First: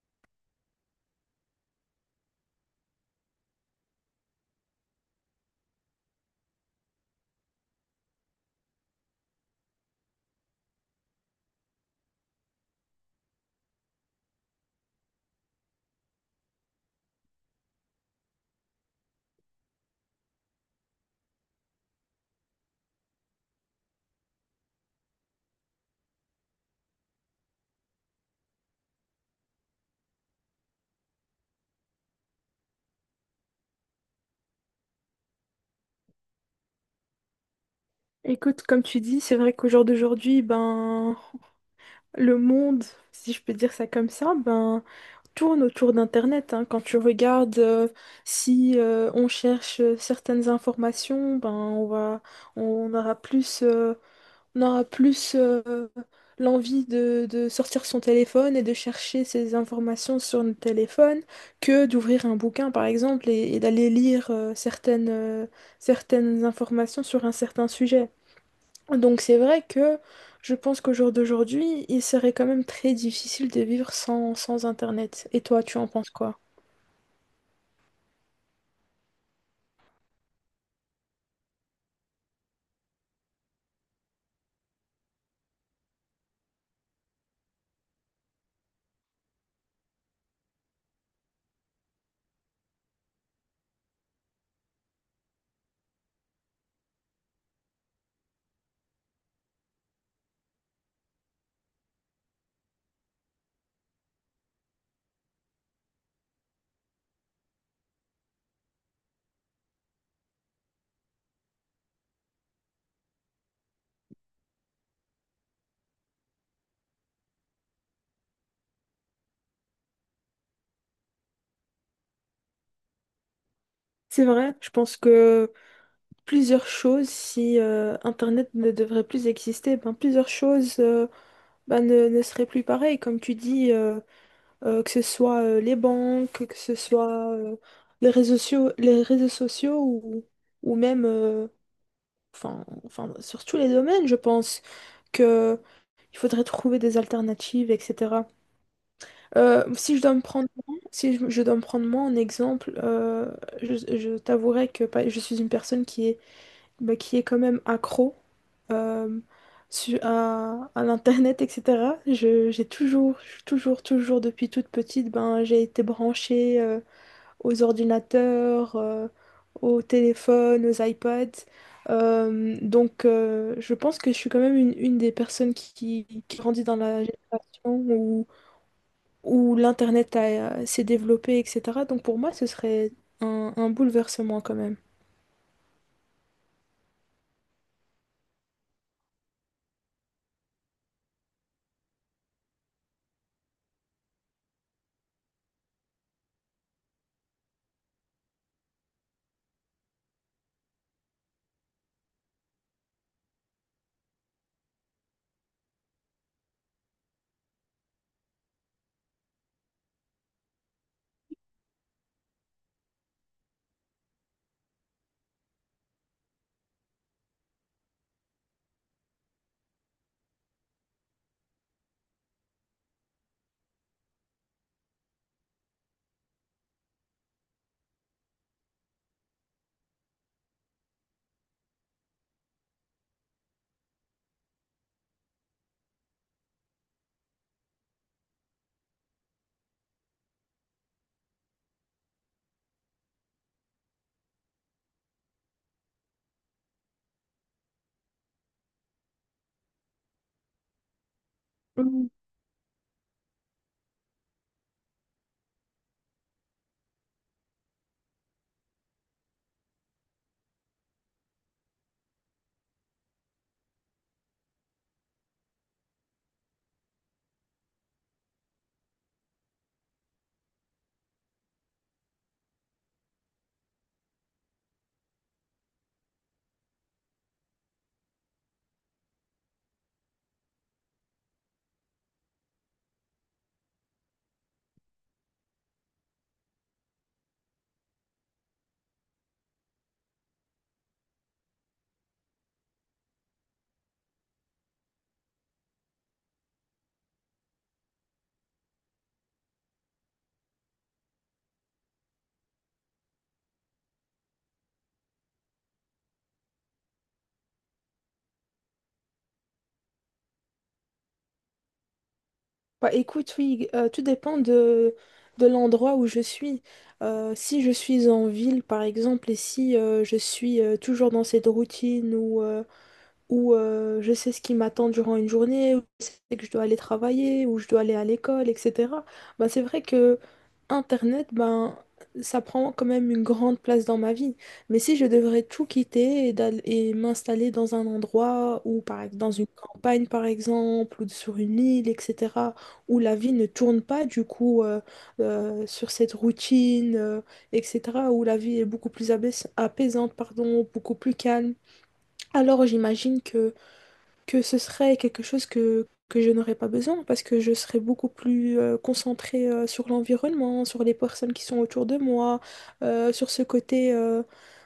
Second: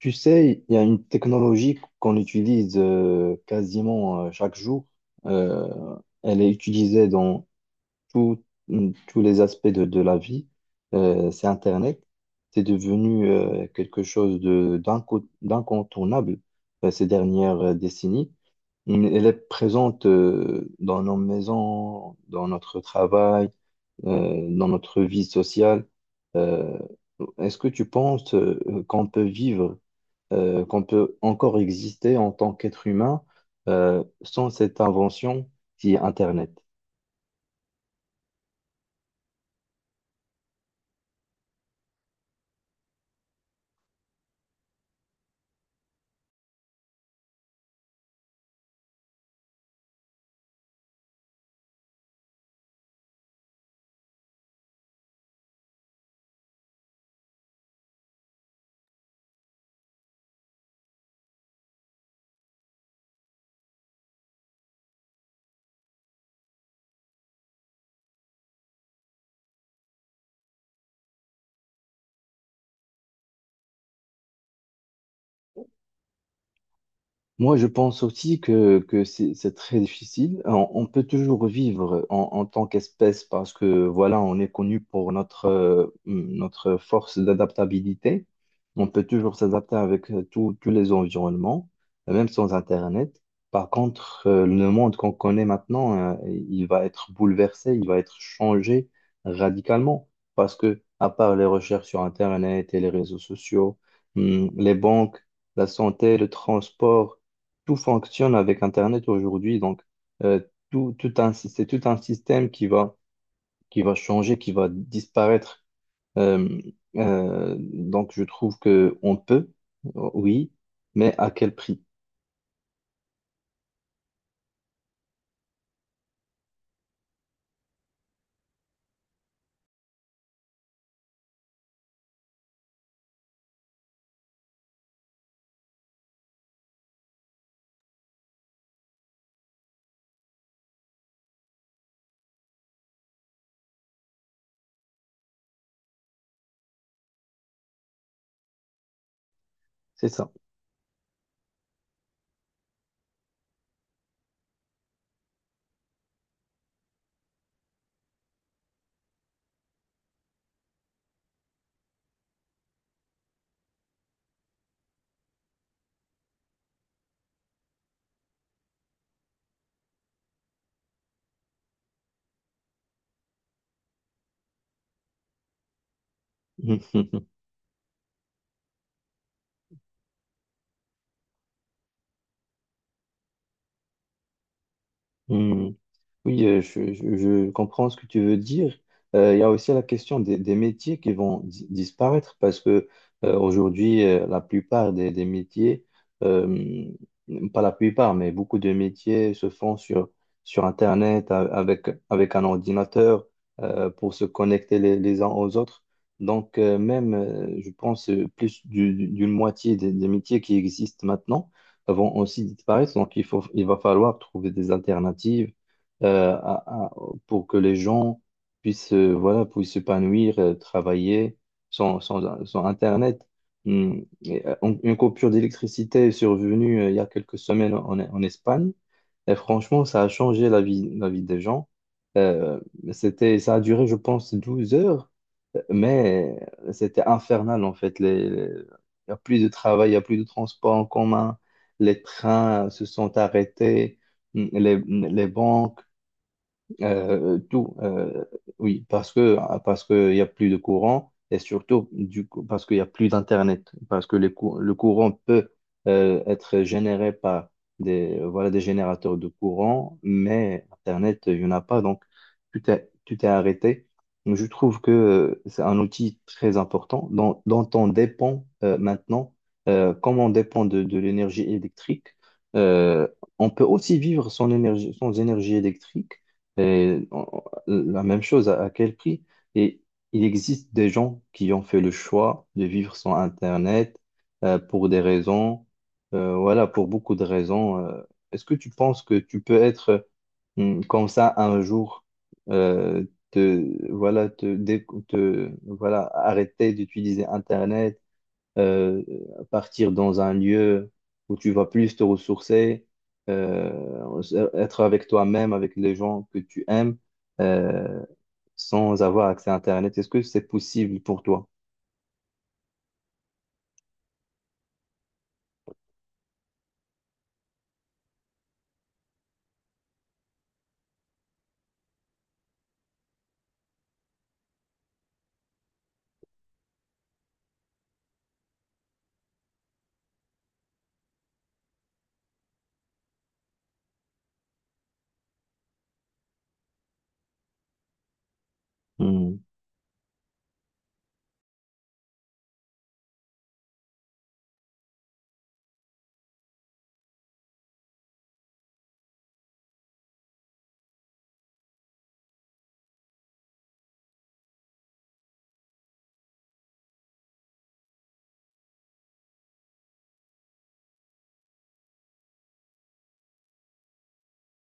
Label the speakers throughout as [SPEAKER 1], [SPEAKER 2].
[SPEAKER 1] Tu sais, il y a une technologie qu'on utilise quasiment chaque jour. Euh, Elle est utilisée dans tout- tous les aspects de la vie. C'est Internet. C'est devenu quelque chose d'incontournable ces dernières décennies. Elle est présente dans nos maisons, dans notre travail, dans notre vie sociale. Euh, Est-ce que tu penses qu'on peut vivre qu'on peut encore exister en tant qu'être humain sans cette invention qui est Internet.
[SPEAKER 2] Écoute, comme tu dis, c'est vrai qu'au jour d'aujourd'hui, le monde, si je peux dire ça comme ça, ben, tourne autour d'Internet, hein. Quand tu regardes, si on cherche certaines informations, ben, on va, on aura plus, euh, on aura plus l'envie de sortir son téléphone et de chercher ces informations sur notre téléphone que d'ouvrir un bouquin, par exemple, et d'aller lire certaines informations sur un certain sujet. Donc c'est vrai que je pense qu'au jour d'aujourd'hui, il serait quand même très difficile de vivre sans Internet. Et toi, tu en penses quoi?
[SPEAKER 1] Moi, je pense aussi que c'est très difficile. On peut toujours vivre en tant qu'espèce parce que, voilà, on est connu pour notre, notre force d'adaptabilité. On peut toujours s'adapter avec tous les environnements, même sans Internet. Par contre, le monde qu'on connaît maintenant, il va être bouleversé, il va être changé radicalement parce que, à part les recherches sur Internet et les réseaux sociaux, les banques, la santé, le transport, tout fonctionne avec Internet aujourd'hui. Donc, euh, c'est tout un système qui va changer, qui va disparaître. Euh, donc, je trouve que on peut, oui, mais à quel prix?
[SPEAKER 2] C'est vrai, je pense que plusieurs choses, si Internet ne devrait plus exister, ben, plusieurs choses ben, ne seraient plus pareilles. Comme tu dis, que ce soit les banques, que ce soit les réseaux sociaux, ou même, enfin, sur tous les domaines, je pense que il faudrait trouver des alternatives, etc. Si je
[SPEAKER 1] C'est
[SPEAKER 2] dois me
[SPEAKER 1] ça.
[SPEAKER 2] prendre, si je dois me prendre moi en exemple, je t'avouerai que je suis une personne qui est, bah, qui est quand même accro euh, à l'internet, etc. J'ai toujours, toujours, toujours depuis toute petite, ben, j'ai été branchée aux ordinateurs, aux téléphones, aux iPads. Donc, je pense que je suis quand même une des personnes qui grandit dans la génération où, où l'Internet s'est développé, etc. Donc, pour moi, ce serait un bouleversement quand même.
[SPEAKER 1] Oui, je comprends ce que tu veux dire. Il y a aussi la question des métiers qui vont disparaître parce que aujourd'hui, la plupart des métiers, euh, pas la plupart, mais beaucoup de métiers se font sur, sur Internet avec, avec un ordinateur pour se connecter les uns aux autres. Donc, même, je pense, d'une moitié des métiers qui existent maintenant vont aussi disparaître. Donc, il faut, il va falloir trouver des alternatives euh, à- à- pour que les gens puissent voilà puissent s'épanouir, travailler sans Internet. Hmm. Et, une coupure d'électricité est survenue il y a quelques semaines en Espagne. Et franchement, ça a changé la vie des gens. Euh, C'était, ça a duré, je pense, 12 heures, mais c'était infernal en fait. Il n'y a plus de travail, il n'y a plus de transport en commun, les trains se sont arrêtés. Hmm. Les banques. Tout, oui, parce que il y a plus de courant et surtout
[SPEAKER 2] Mm.
[SPEAKER 1] du coup, parce qu'il y a plus d'internet, parce que le courant peut être généré par des voilà des générateurs de courant, mais internet il n'y en a pas donc tout est arrêté. Donc, je trouve que c'est un outil très important dont, dont on dépend maintenant, comme on dépend de l'énergie électrique. euh, on peut aussi vivre sans énergie, sans énergie électrique. Et la même chose, à quel prix? Et il existe des gens qui ont fait le choix de vivre sans Internet pour des raisons, voilà, pour beaucoup de raisons. Est-ce que tu penses que tu peux être comme ça un jour, euh, te, voilà, te, dé- te- voilà, arrêter d'utiliser Internet, euh, partir dans un lieu où tu vas plus te ressourcer, euh, être avec toi-même, avec les gens que tu aimes, euh, sans avoir accès à Internet. Est-ce que c'est possible pour toi?
[SPEAKER 2] Bah, écoute, oui, tout dépend de l'endroit où je suis. Si je suis en ville, par exemple, et si je suis toujours dans cette routine où je sais ce qui m'attend durant une journée, où je sais que je dois aller travailler, où je dois aller à l'école, etc. Ben, c'est vrai que Internet, ben, ça prend quand même une grande place dans ma vie. Mais si je devrais tout quitter et m'installer dans un endroit ou dans
[SPEAKER 1] Mhm.
[SPEAKER 2] une campagne, par exemple, ou sur une île, etc., où la vie ne tourne pas du coup sur cette routine, etc., où la vie est beaucoup plus apaisante, pardon, beaucoup plus calme. Alors j'imagine que ce serait quelque chose que je n'aurais pas besoin parce que je serais beaucoup plus concentrée sur l'environnement, sur les personnes qui sont autour de moi, sur ce côté,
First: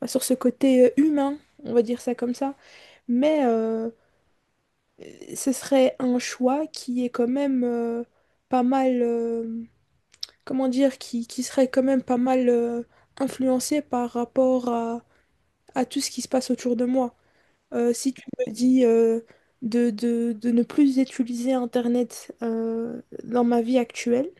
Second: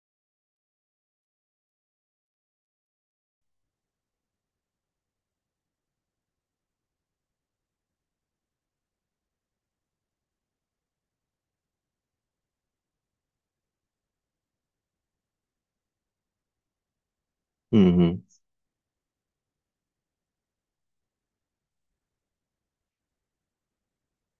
[SPEAKER 2] bah, sur ce côté humain, on va dire ça comme ça. Mais ce serait un choix qui est quand même pas mal, comment dire, qui serait quand même pas mal influencé par rapport à tout ce qui se passe autour de moi. Si
[SPEAKER 1] Mhm.
[SPEAKER 2] tu me dis de ne plus utiliser Internet dans ma vie actuelle,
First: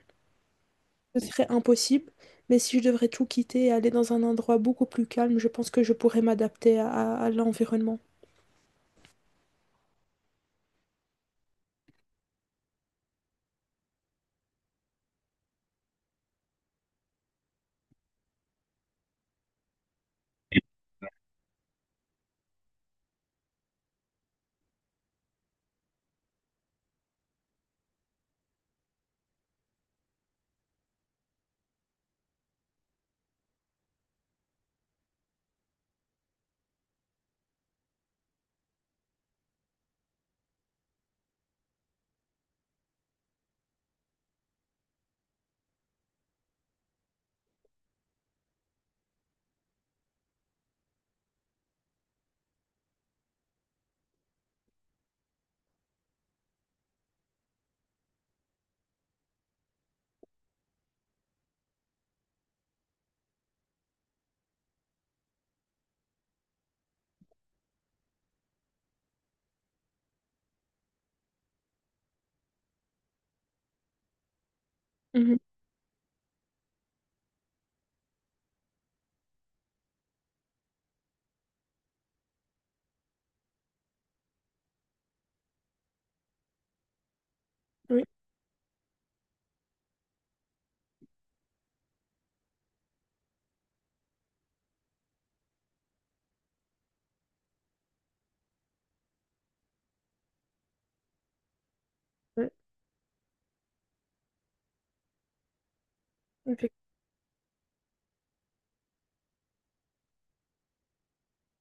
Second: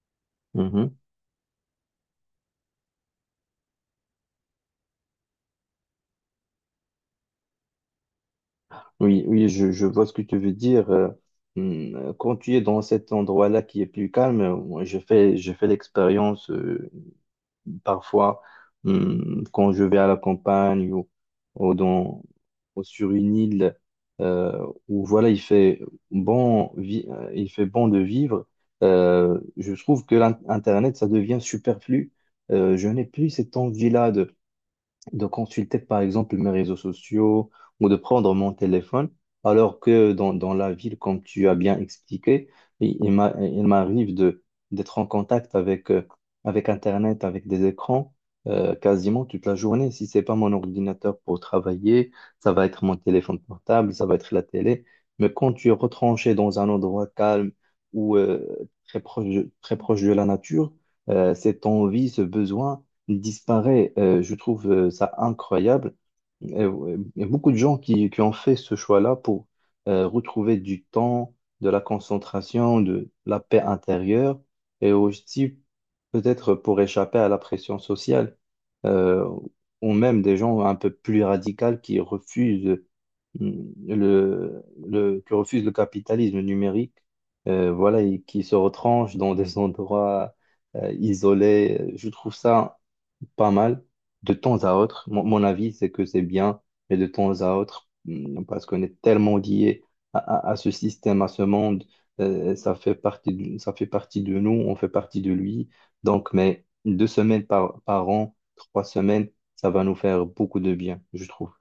[SPEAKER 1] Mhm.
[SPEAKER 2] ce serait impossible. Mais si je devrais tout quitter et aller dans un endroit beaucoup plus calme, je pense que je pourrais m'adapter à, à l'environnement.
[SPEAKER 1] Oui, oui, je vois ce que tu veux dire. Quand tu es dans cet endroit-là qui est plus calme, moi, je fais l'expérience parfois quand je vais à la campagne ou dans, ou sur une île où voilà, il fait il fait bon de vivre. Je trouve que Internet, ça devient superflu. Je n'ai plus cette envie-là de consulter par exemple mes réseaux sociaux ou de prendre mon téléphone, alors que dans la ville, comme tu as bien expliqué, il m'arrive d'être en contact avec, avec Internet, avec des écrans, quasiment toute la journée. Si c'est pas mon ordinateur pour travailler, ça va être mon téléphone portable, ça va être la télé. Mais quand tu es retranché dans un endroit calme ou très proche, très proche de la nature, cette envie, ce besoin, disparaît. Je trouve ça incroyable. Ouais, il y a beaucoup de gens qui ont fait ce choix-là pour retrouver du temps, de la concentration, de la paix intérieure et
[SPEAKER 2] Mhm.
[SPEAKER 1] aussi peut-être pour échapper à la pression sociale. Euh, ou même des gens un peu plus radicaux qui refusent mm, qui refusent le capitalisme numérique. Voilà,
[SPEAKER 2] Oui,
[SPEAKER 1] et qui se retranchent dans des endroits isolés. Je trouve ça pas mal. De temps à autre, mon avis, c'est que c'est bien, mais de temps à autre, hmm, parce qu'on est tellement lié à ce système, à ce monde,
[SPEAKER 2] ouais,
[SPEAKER 1] ça fait partie de, ça fait partie de nous, on fait partie de lui. Donc, mais
[SPEAKER 2] effectivement.
[SPEAKER 1] deux semaines par an, trois semaines, ça va nous faire beaucoup de bien, je trouve.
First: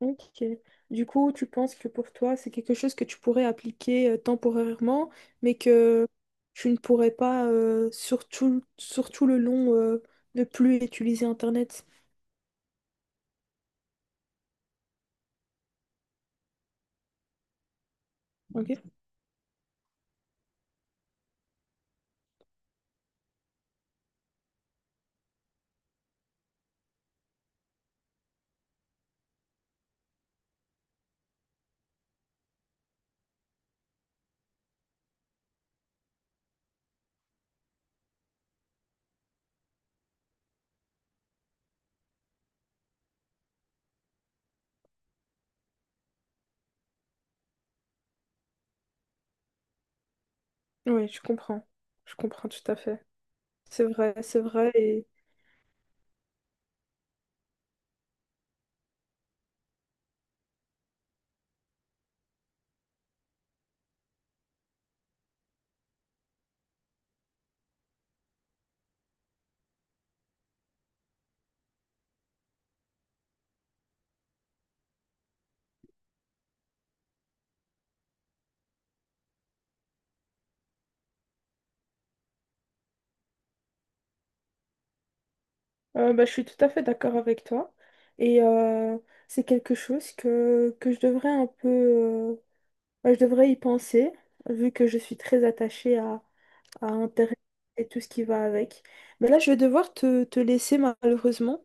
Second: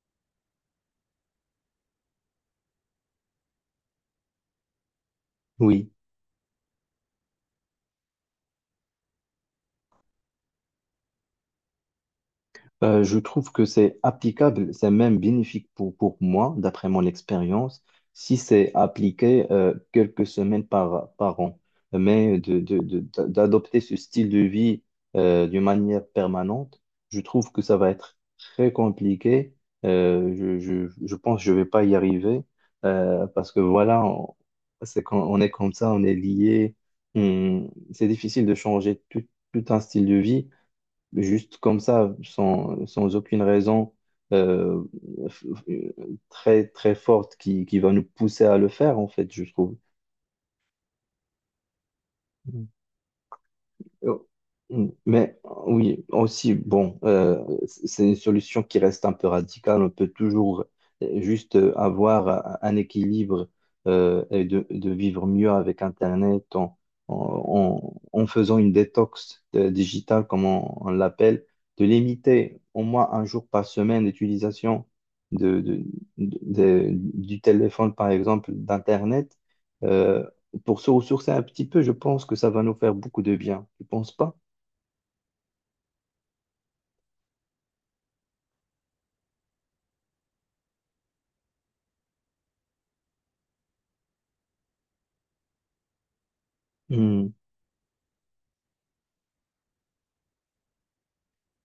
[SPEAKER 2] Ok. Du coup, tu penses que pour toi, c'est quelque chose que tu pourrais appliquer temporairement, mais
[SPEAKER 1] Oui.
[SPEAKER 2] que tu ne pourrais pas, surtout le long, ne plus utiliser Internet.
[SPEAKER 1] Je trouve que c'est applicable, c'est même bénéfique pour moi, d'après mon expérience, si c'est
[SPEAKER 2] Ok.
[SPEAKER 1] appliqué quelques semaines par an. Mais d'adopter ce style de vie d'une manière permanente, je trouve que ça va être très compliqué. Je pense que je vais pas y arriver parce que voilà, c'est quand on est comme ça, on est lié. C'est difficile de changer tout, tout un style de vie juste comme ça, sans aucune raison euh, f- f- très forte qui va nous pousser à le faire, en fait, je trouve.
[SPEAKER 2] Oui, je comprends. Je comprends tout à fait. C'est vrai,
[SPEAKER 1] Euh,
[SPEAKER 2] c'est vrai. Et
[SPEAKER 1] Mais oui, aussi, bon, c'est une solution qui reste un peu radicale. On peut toujours juste avoir un équilibre et de vivre mieux avec Internet en faisant une détox digitale, comme on l'appelle, de limiter au moins un jour par semaine l'utilisation de, de- du téléphone, par exemple, d'Internet. euh, pour se ressourcer un petit peu, je pense que ça va nous faire beaucoup de bien. Tu penses pas?
[SPEAKER 2] bah, je suis tout à fait d'accord avec toi. Et c'est quelque chose que je devrais un peu... bah, je devrais y penser, vu que je suis très attachée à
[SPEAKER 1] Hmm,
[SPEAKER 2] Internet et tout ce qui va avec. Mais là, je vais devoir te, te laisser malheureusement.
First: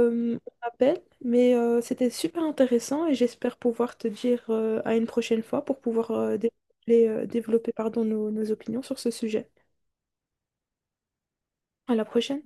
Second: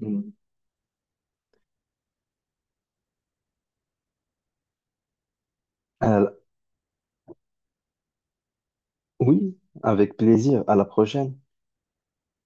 [SPEAKER 1] hmm.
[SPEAKER 2] On m'appelle, mais c'était super intéressant et j'espère pouvoir te dire à une prochaine fois pour pouvoir
[SPEAKER 1] À la-
[SPEAKER 2] développer, pardon, nos opinions sur ce sujet.
[SPEAKER 1] oui, avec plaisir. À la prochaine.
[SPEAKER 2] À la prochaine.